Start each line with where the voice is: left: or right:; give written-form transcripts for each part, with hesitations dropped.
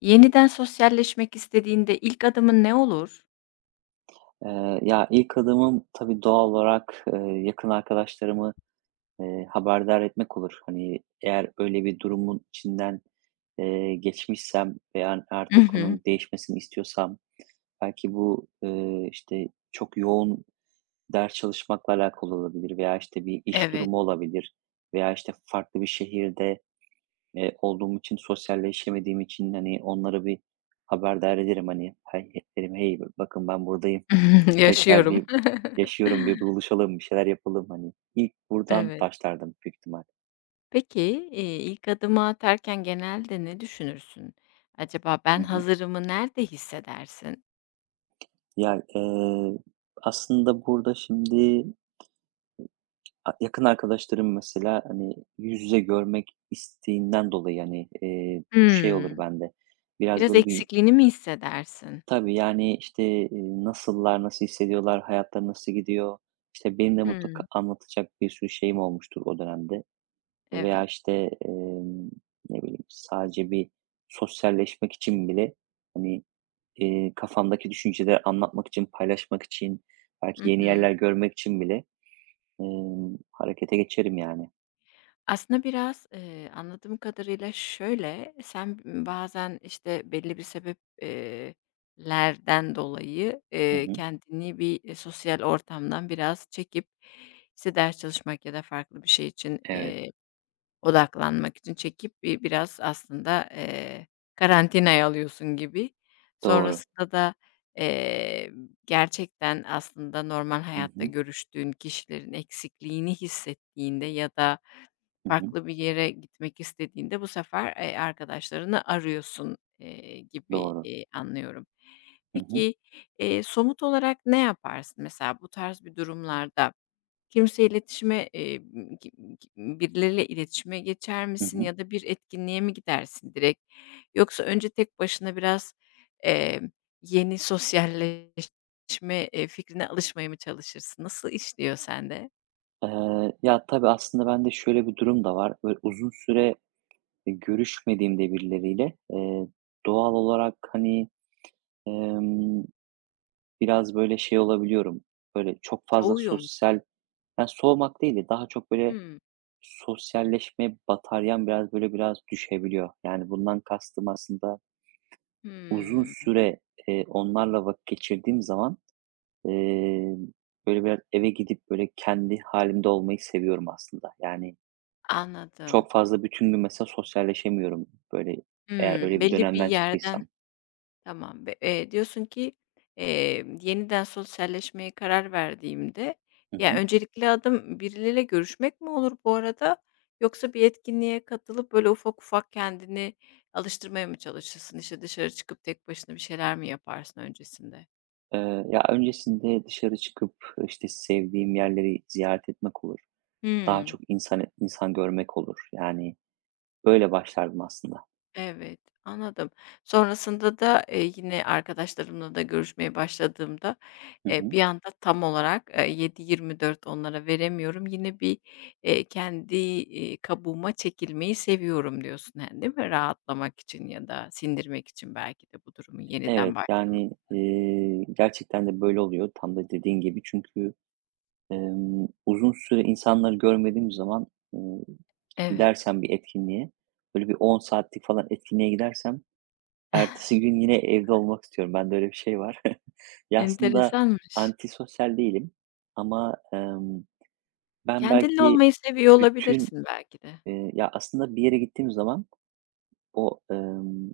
left: Yeniden sosyalleşmek istediğinde ilk adımın ne olur?
right: Ya, ilk adımım tabii doğal olarak, yakın arkadaşlarımı, haberdar etmek olur. Hani, eğer öyle bir durumun içinden, geçmişsem veya
left: I
right: artık
left: hı.
right: onun değişmesini istiyorsam belki bu, işte, çok yoğun ders çalışmakla alakalı olabilir veya, işte, bir iş
left: Evet.
right: durumu olabilir veya, işte, farklı bir şehirde olduğum için, sosyalleşemediğim için, hani, onlara bir haberdar ederim, hani, hey derim, "Hey, bakın ben buradayım. Tekrar
left: Yaşıyorum.
right: bir yaşıyorum, bir buluşalım, bir şeyler yapalım." Hani, ilk buradan
left: Evet.
right: başlardım büyük ihtimal.
left: Peki, ilk adımı atarken genelde ne düşünürsün? Acaba
right: Hı
left: ben
right: hı.
left: hazırımı nerede hissedersin?
right: Ya, aslında burada şimdi yakın arkadaşlarım mesela, hani, yüz yüze görmek isteğinden dolayı, hani, bu şey olur
left: Hımm.
right: bende, biraz
left: Biraz
right: böyle bir.
left: eksikliğini mi hissedersin?
right: Tabii, yani, işte, nasıllar, nasıl hissediyorlar, hayatları nasıl gidiyor? İşte, benim de mutlaka
left: Hımm.
right: anlatacak bir sürü şeyim olmuştur o dönemde veya,
left: Evet.
right: işte, emm, ne bileyim, sadece bir sosyalleşmek için bile, hani, kafamdaki düşünceleri anlatmak için, paylaşmak için,
left: Hı
right: belki yeni
left: hı.
right: yerler görmek için bile, harekete geçerim yani.
left: Aslında biraz, anladığım kadarıyla şöyle, sen bazen, işte, belli bir sebeplerden dolayı,
right: Hı hı.
left: kendini bir, sosyal ortamdan biraz çekip, işte, ders çalışmak ya da farklı bir şey için,
right: Evet,
left: odaklanmak için çekip bir biraz aslında, karantinaya alıyorsun gibi.
right: doğru.
left: Sonrasında da, eee, gerçekten aslında normal
right: Hı
left: hayatta
right: hı.
left: görüştüğün kişilerin eksikliğini hissettiğinde ya da
right: Hı hı.
left: farklı bir yere gitmek istediğinde bu sefer, arkadaşlarını arıyorsun, gibi,
right: Doğru.
left: anlıyorum.
right: Hı hı.
left: Peki, somut olarak ne yaparsın? Mesela bu tarz bir durumlarda kimse iletişime, ki m- ki birileriyle iletişime geçer
right: Hı
left: misin
right: hı.
left: ya da bir etkinliğe mi gidersin direkt? Yoksa önce tek başına biraz, emm, yeni sosyalleşme, fikrine alışmaya mı çalışırsın? Nasıl işliyor sende?
right: Ya, tabii aslında bende şöyle bir durum da var. Böyle uzun süre görüşmediğimde birileriyle, doğal olarak, hani, emm, biraz, böyle, şey olabiliyorum, böyle, çok fazla
left: Soğuyor
right: sosyal.
left: musun?
right: Yani, soğumak değil de daha çok, böyle,
left: Hımm.
right: sosyalleşme bataryam biraz, böyle, biraz düşebiliyor. Yani, bundan kastım aslında uzun
left: Hımm.
right: süre, onlarla vakit geçirdiğim zaman, eee, böyle, biraz eve gidip, böyle, kendi halimde olmayı seviyorum aslında. Yani,
left: Anladım.
right: çok fazla bütün gün mesela sosyalleşemiyorum, böyle, eğer
left: Hımm,
right: öyle bir
left: belli bir
right: dönemden
left: yerden.
right: çıktıysam.
left: Tamam be diyorsun ki, yeniden sosyalleşmeye karar verdiğimde
right: Hı
left: ya,
right: hı.
left: öncelikli adım birileriyle görüşmek mi olur bu arada? Yoksa bir etkinliğe katılıp böyle ufak ufak kendini alıştırmaya mı çalışırsın? İşte, dışarı çıkıp tek başına bir şeyler mi yaparsın öncesinde?
right: Ya, öncesinde dışarı çıkıp, işte, sevdiğim yerleri ziyaret etmek olur. Daha
left: Hımm.
right: çok insan insan görmek olur. Yani, böyle başlardım aslında.
left: Evet, anladım. Sonrasında da, yine arkadaşlarımla da görüşmeye başladığımda,
right: Hı hı.
left: bir anda tam olarak, 7/24 onlara veremiyorum. Yine bir, kendi, kabuğuma çekilmeyi seviyorum diyorsun, yani, değil mi? Rahatlamak için ya da sindirmek için belki de bu durumu yeniden
right: Evet,
left: başlama.
right: yani, gerçekten de böyle oluyor. Tam da dediğin gibi çünkü, uzun süre insanları görmediğim zaman, ııı,
left: Evet,
right: gidersem bir etkinliğe, böyle bir 10 saatlik falan etkinliğe gidersem ertesi gün yine evde olmak istiyorum. Bende öyle bir şey var. Ya, aslında
left: enteresanmış.
right: antisosyal değilim ama, ben
left: Kendinle
right: belki
left: olmayı seviyor
right: bütün,
left: olabilirsin belki de.
right: ya, aslında bir yere gittiğim zaman o,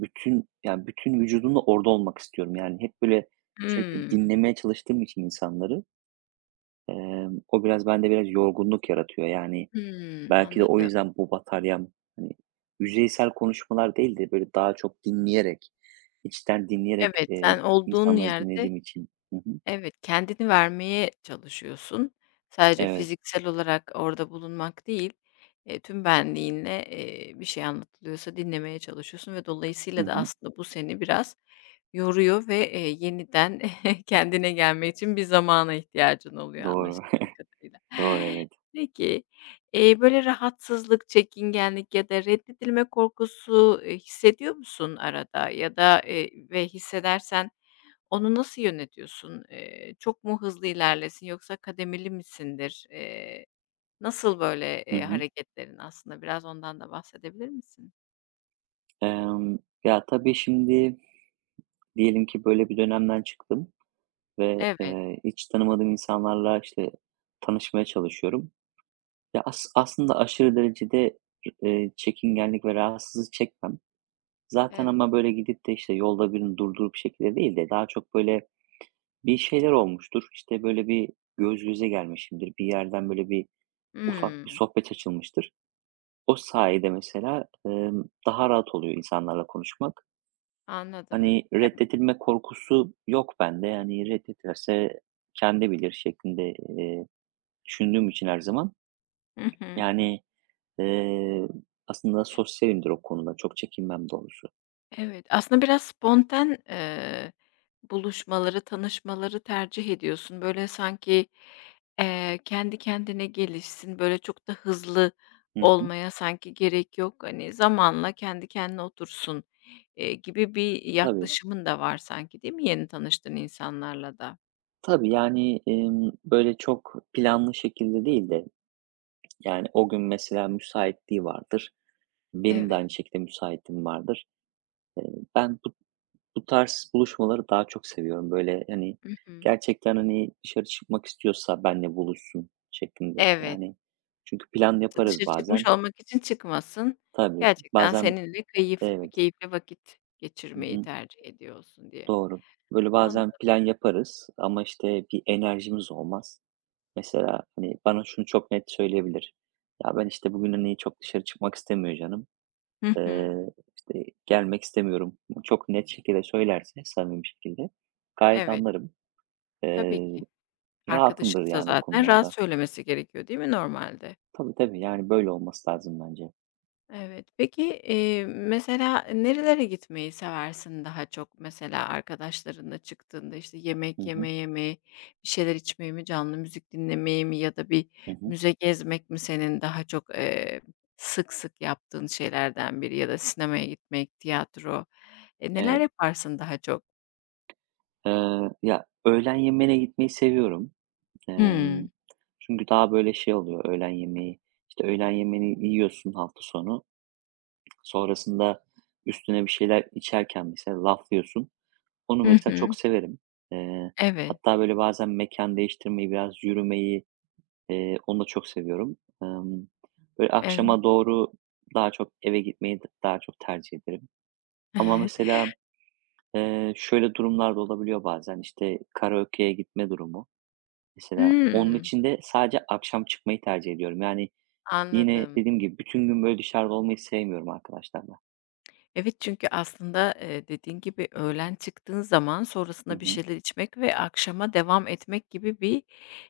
right: bütün, yani bütün vücudumla orada olmak istiyorum. Yani, hep böyle sürekli
left: Hımm.
right: dinlemeye çalıştığım için insanları, o biraz bende biraz yorgunluk yaratıyor. Yani,
left: Hımm,
right: belki de o
left: anladım.
right: yüzden bu bataryam, hani, yüzeysel konuşmalar değil de böyle daha çok dinleyerek, içten dinleyerek,
left: Evet, sen olduğun
right: insanları
left: yerde.
right: dinlediğim için. Hı hı.
left: Evet, kendini vermeye çalışıyorsun. Sadece
right: Evet.
left: fiziksel olarak orada bulunmak değil, tüm benliğinle, bir şey anlatılıyorsa dinlemeye çalışıyorsun ve
right: Hı
left: dolayısıyla da
right: hı.
left: aslında bu seni biraz yoruyor ve, yeniden kendine gelmek için bir zamana ihtiyacın oluyor
right: Doğru.
left: anlaşıldığı kadarıyla.
right: Doğru, evet.
left: Peki, böyle rahatsızlık, çekingenlik ya da reddedilme korkusu, hissediyor musun arada ya da, ve hissedersen onu nasıl yönetiyorsun? Çok mu hızlı ilerlesin yoksa kademeli misindir? Nasıl böyle,
right: Hı hı.
left: hareketlerin aslında biraz ondan da bahsedebilir misin?
right: Emm, Ya, tabii şimdi diyelim ki böyle bir dönemden çıktım ve,
left: Evet,
right: hiç tanımadığım insanlarla, işte, tanışmaya çalışıyorum. Ya, aslında aşırı derecede, çekingenlik ve rahatsızlık çekmem. Zaten
left: evet.
right: ama böyle gidip de, işte, yolda birini durdurup şekilde değil de daha çok böyle bir şeyler olmuştur. İşte, böyle bir göz göze gelmişimdir. Bir yerden böyle bir ufak bir
left: Hımm,
right: sohbet açılmıştır. O sayede mesela, daha rahat oluyor insanlarla konuşmak.
left: anladım.
right: Hani,
left: Ya.
right: reddedilme korkusu yok bende. Yani, reddederse kendi bilir şeklinde, düşündüğüm için her zaman,
left: Hı hı.
right: yani, eee, aslında sosyalimdir o konuda. Çok çekinmem doğrusu.
left: Evet, aslında biraz spontan, buluşmaları, tanışmaları tercih ediyorsun. Böyle sanki, kendi kendine gelişsin, böyle çok da hızlı
right: Hı hı.
left: olmaya sanki gerek yok. Hani, zamanla kendi kendine otursun, gibi bir
right: Tabii.
left: yaklaşımın da var sanki, değil mi yeni tanıştığın insanlarla da?
right: Tabii, yani, böyle çok planlı şekilde değil de, yani, o gün mesela müsaitliği vardır. Benim de
left: Evet.
right: aynı şekilde müsaitliğim vardır. Eee, ben bu Bu tarz buluşmaları daha çok seviyorum. Böyle, hani,
left: Hı.
right: gerçekten, hani, dışarı çıkmak istiyorsa benle buluşsun şeklinde.
left: Evet.
right: Yani, çünkü plan
left: Dı
right: yaparız
left: dışarı çıkmış
right: bazen.
left: olmak için çıkmasın.
right: Tabii,
left: Gerçekten
right: bazen.
left: seninle keyif
right: Evet.
left: keyifli vakit
right: Hı
left: geçirmeyi
right: hı.
left: tercih ediyorsun diye.
right: Doğru. Böyle bazen
left: Anladım.
right: plan yaparız ama, işte, bir enerjimiz olmaz. Mesela, hani, bana şunu çok net söyleyebilir. "Ya, ben, işte, bugün, hani, çok dışarı çıkmak istemiyor canım.
left: Hı hı.
right: İşte, gelmek istemiyorum." çok net şekilde söylerse, samimi bir şekilde gayet
left: Evet,
right: anlarım.
left: tabii
right: Eee
left: ki.
right: Rahatımdır
left: Arkadaşınsa
right: yani o
left: zaten rahat
right: konularda.
left: söylemesi gerekiyor, değil mi normalde?
right: Tabii, tabii, yani, böyle olması lazım bence.
left: Evet. Peki, mesela nerelere gitmeyi seversin daha çok? Mesela arkadaşlarınla çıktığında, işte,
right: Hı
left: yemek
right: hı,
left: yemeye mi, bir şeyler içmeyi mi, canlı müzik dinlemeyi mi ya da bir
right: hı hı.
left: müze gezmek mi senin daha çok, sık sık yaptığın şeylerden biri ya da sinemaya gitmek, tiyatro? Neler
right: Evet.
left: yaparsın daha çok?
right: Ya, öğlen yemeğine gitmeyi seviyorum. Emm,
left: Hımm.
right: çünkü daha böyle şey oluyor öğlen yemeği. İşte, öğlen yemeğini yiyorsun hafta sonu. Sonrasında üstüne bir şeyler içerken mesela laflıyorsun. Onu
left: Hı
right: mesela çok
left: hı.
right: severim. Eee,
left: Evet,
right: hatta böyle bazen mekan değiştirmeyi, biraz yürümeyi, onu da çok seviyorum. Emm, böyle
left: evet.
right: akşama doğru daha çok eve gitmeyi daha çok tercih ederim. Ama mesela, şöyle durumlar da olabiliyor bazen, işte, karaokeye gitme durumu. Mesela onun
left: Hımm.
right: için de sadece akşam çıkmayı tercih ediyorum. Yani yine
left: Anladım.
right: dediğim gibi bütün gün böyle dışarıda olmayı sevmiyorum arkadaşlarla.
left: Evet, çünkü aslında, dediğin gibi öğlen çıktığın zaman
right: Hı
left: sonrasında bir
right: hı.
left: şeyler içmek ve akşama devam etmek gibi bir,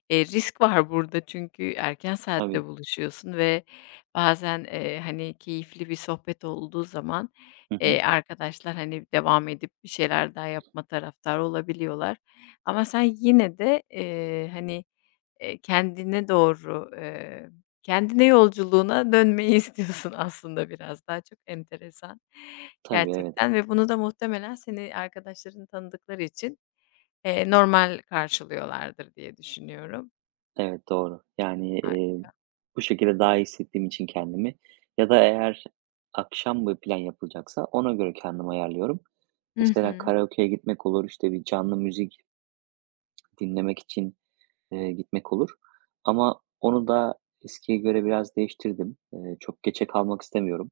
left: risk var burada. Çünkü erken saatte
right: Tabii.
left: buluşuyorsun ve bazen, hani, keyifli bir sohbet olduğu zaman,
right: Hı hı.
left: arkadaşlar, hani, devam edip bir şeyler daha yapma taraftarı olabiliyorlar. Ama sen yine de, hani. Kendine doğru, kendine yolculuğuna dönmeyi istiyorsun aslında biraz daha. Çok enteresan
right: Tabii, evet.
left: gerçekten ve bunu da muhtemelen seni arkadaşların tanıdıkları için, normal karşılıyorlardır diye düşünüyorum.
right: Evet, doğru. Yani,
left: Harika.
right: bu şekilde daha iyi hissettiğim için kendimi ya da eğer akşam bir plan yapılacaksa ona göre kendimi ayarlıyorum.
left: Hı
right: Mesela
left: hı.
right: karaokeye gitmek olur, işte, bir canlı müzik dinlemek için gitmek olur ama onu da eskiye göre biraz değiştirdim. Çok geçe kalmak istemiyorum.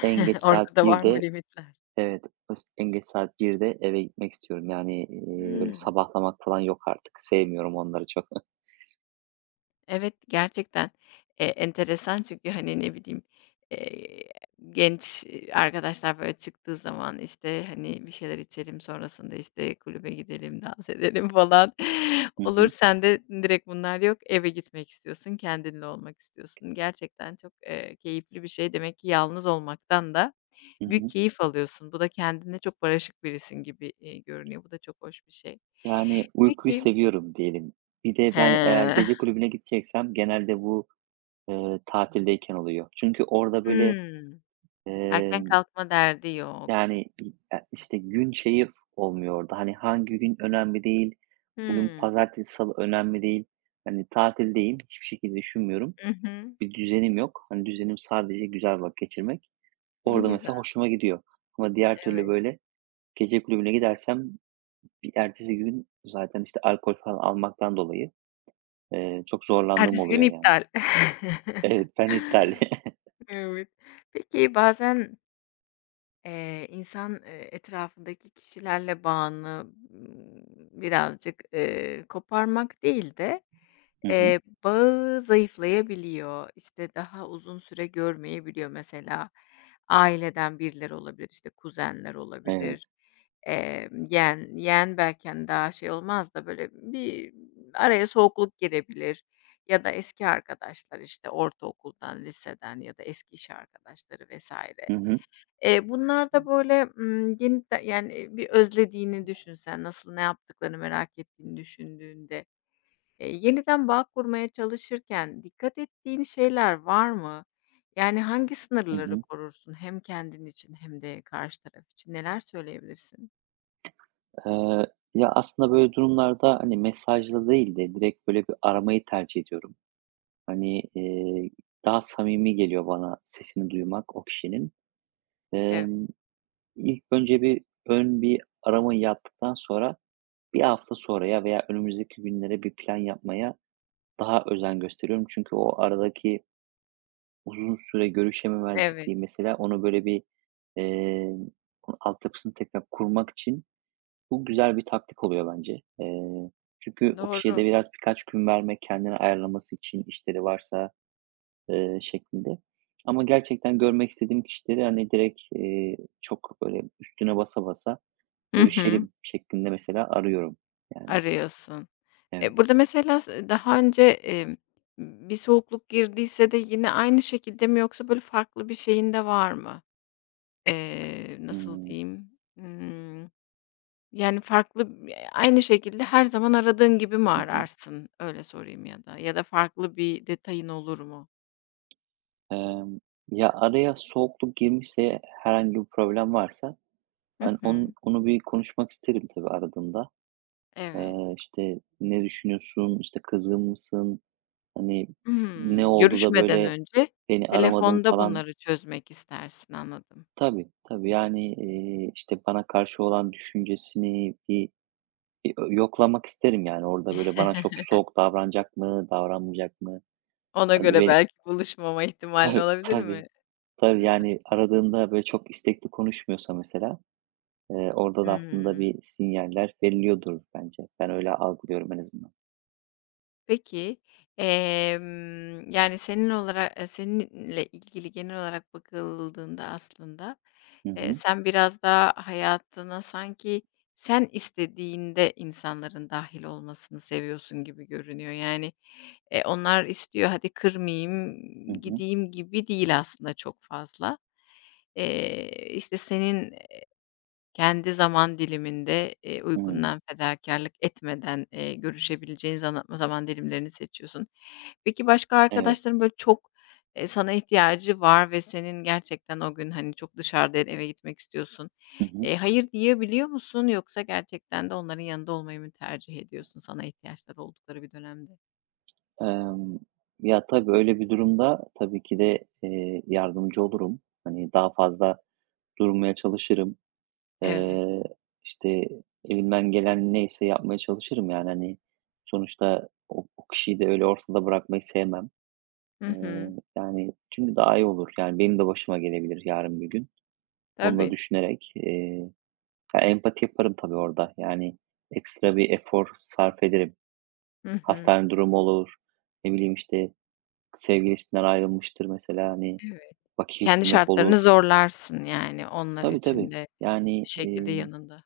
right: En geç
left: Orada
right: saat
left: da var mı
right: 1'de,
left: limitler?
right: evet, en geç saat 1'de eve gitmek istiyorum. Yani, öyle
left: Hıı.
right: sabahlamak falan yok artık. Sevmiyorum onları çok.
left: Evet, gerçekten, enteresan çünkü, hani, ne bileyim, eee, genç, arkadaşlar, böyle, çıktığı zaman, işte, hani, bir şeyler içelim, sonrasında, işte, kulübe gidelim, dans edelim falan
right: Hı
left: olur.
right: hı.
left: Sende direkt bunlar yok. Eve gitmek istiyorsun, kendinle olmak istiyorsun. Gerçekten çok, keyifli bir şey. Demek ki yalnız olmaktan da
right: Hı
left: büyük
right: hı.
left: keyif alıyorsun. Bu da kendinle çok barışık birisin gibi, görünüyor. Bu da çok hoş bir şey.
right: Yani, uykuyu
left: Peki.
right: seviyorum diyelim. Bir de
left: He.
right: ben eğer gece kulübüne gideceksem genelde bu, tatildeyken oluyor. Çünkü orada böyle,
left: Hımm.
right: eee
left: Erken kalkma derdi yok.
right: yani, i e işte, gün şeyi olmuyor orada, hani, hangi gün önemli değil, bugün
left: Hımm.
right: pazartesi, salı önemli değil. Hani, tatildeyim, hiçbir şekilde düşünmüyorum.
left: Hı hı.
right: Bir düzenim yok. Hani, düzenim sadece güzel vakit geçirmek.
left: Ne
right: Orada
left: güzel,
right: mesela hoşuma gidiyor ama diğer türlü,
left: evet.
right: böyle, gece kulübüne gidersem bir ertesi gün zaten, işte, alkol falan almaktan dolayı, çok zorlandığım
left: Ertesi gün
right: oluyor yani.
left: iptal.
right: Evet, ben iptal.
left: Evet. Peki bazen. İnsan, etrafındaki kişilerle bağını, ımm, birazcık, koparmak değil de,
right: Hı hı.
left: bağı zayıflayabiliyor. İşte, daha uzun süre görmeyebiliyor mesela. Aileden birileri olabilir, işte, kuzenler
right: Evet.
left: olabilir, yeğen belki, hani, daha şey olmaz da böyle bir araya soğukluk girebilir ya da eski arkadaşlar, işte, ortaokuldan, liseden ya da eski iş arkadaşları vesaire.
right: Hı hı.
left: Bunlar da böyle, yeniden yani, bir özlediğini düşünsen, nasıl, ne yaptıklarını merak ettiğini düşündüğünde, yeniden bağ kurmaya çalışırken dikkat ettiğin şeyler var mı? Yani, hangi
right: Hı
left: sınırları
right: hı.
left: korursun hem kendin için hem de karşı taraf için? Neler söyleyebilirsin?
right: Eee, Ya, aslında böyle durumlarda, hani, mesajla değil de direkt böyle bir aramayı tercih ediyorum. Hani, daha samimi geliyor bana sesini duymak o kişinin.
left: Evet,
right: Emm, ilk önce bir ön bir aramayı yaptıktan sonra bir hafta sonraya veya önümüzdeki günlere bir plan yapmaya daha özen gösteriyorum. Çünkü o aradaki uzun süre
left: evet,
right: görüşememezlikliği mesela onu böyle bir, eee, bunun altyapısını tekrar kurmak için, bu güzel bir taktik oluyor bence. Çünkü o kişiye
left: doğru.
right: de biraz birkaç gün vermek, kendini ayarlaması için işleri varsa, şeklinde. Ama gerçekten görmek istediğim kişileri, hani, direkt, çok böyle üstüne basa basa
left: Hı hı,
right: görüşelim şeklinde mesela arıyorum. Yani,
left: arıyorsun.
right: evet.
left: E, burada mesela daha önce, bir soğukluk girdiyse de yine aynı şekilde mi yoksa böyle farklı bir şeyin de var mı? Nasıl
right: Hımm.
left: diyeyim? Yani, farklı b aynı şekilde her zaman aradığın gibi mi
right: Hı hı.
left: ararsın? Öyle sorayım ya da. Ya da farklı bir detayın olur mu?
right: Emm, Ya, araya soğukluk girmişse, herhangi bir problem varsa,
left: Hı
right: hani,
left: hı.
right: onun onu bir konuşmak isterim tabii aradığımda.
left: Evet.
right: İşte, "Ne düşünüyorsun? İşte, kızgın mısın? Hani, ne
left: Hımm.
right: oldu da
left: Görüşmeden
right: böyle
left: önce
right: beni aramadın
left: telefonda
right: falan?"
left: bunları çözmek istersin, anladım.
right: Tabii, tabii. Yani, işte, bana karşı olan düşüncesini bir yoklamak isterim, yani. Orada böyle bana çok soğuk davranacak mı, davranmayacak mı?
left: Ona
right: Hani,
left: göre
right: beni
left: belki buluşmama ihtimalin
right: Tabii,
left: olabilir
right: tabii,
left: mi?
right: tabii.
left: Hıh.
right: Yani, aradığında böyle çok istekli konuşmuyorsa mesela, orada da aslında bir sinyaller veriliyordur bence. Ben öyle algılıyorum en azından.
left: Peki, yani, seninle ilgili genel olarak bakıldığında aslında,
right: Hı hı.
left: sen biraz daha hayatına sanki sen istediğinde insanların dâhil olmasını seviyorsun gibi görünüyor. Yani, onlar istiyor, hadi kırmayayım,
right: Hı hı.
left: gideyim gibi değil aslında çok fazla. İşte, senin kendi zaman diliminde,
right: Hımm.
left: uykundan fedakarlık etmeden, görüşebileceğin zaman dilimlerini seçiyorsun. Peki, başka
right: Evet.
left: arkadaşların böyle çok, sana ihtiyacı var ve senin gerçekten o gün, hani, çok dışarıda eve gitmek istiyorsun. Hayır diyebiliyor musun yoksa gerçekten de onların yanında olmayı mı tercih ediyorsun sana ihtiyaçları oldukları bir dönemde?
right: Emm, Ya, tabii, öyle bir durumda tabii ki de, yardımcı olurum. Hani, daha fazla durmaya çalışırım.
left: Evet.
right: Eee, işte, elimden gelen neyse yapmaya çalışırım, yani, hani, sonuçta o kişiyi de öyle ortada bırakmayı sevmem.
left: Hı
right: Eee,
left: hı.
right: yani, çünkü daha iyi olur. Yani, benim de başıma gelebilir yarın bir gün. Bunu da
left: Tabii.
right: düşünerek, ya, empati yaparım tabii orada. Yani, ekstra bir efor sarf ederim.
left: Hı hı.
right: Hastane durumu olur, ne bileyim, işte, sevgilisinden ayrılmıştır mesela, hani,
left: Evet.
right: vakit
left: Kendi
right: geçirmek olur.
left: şartlarını zorlarsın, yani, onlar
right: Tabii,
left: için
right: tabii.
left: de
right: Yani,
left: bir şekilde yanında.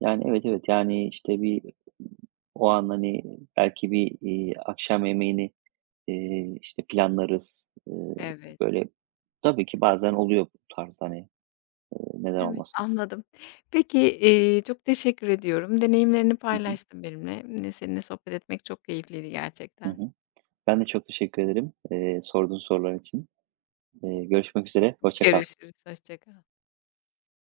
right: evet, evet, yani, işte, bir o an, hani, belki bir, akşam yemeğini, işte, planlarız.
left: Evet.
right: Böyle, tabii ki bazen oluyor bu tarz, hani, neden
left: Evet,
right: olmasın.
left: anladım. Peki, çok teşekkür ediyorum. Deneyimlerini
right: Hı hı.
left: paylaştın benimle. Seninle sohbet etmek çok keyifliydi
right: Hı
left: gerçekten.
right: hı. Ben de çok teşekkür ederim, sorduğun sorular için. Görüşmek üzere, hoşça kal.
left: Görüşürüz, hoşça kal.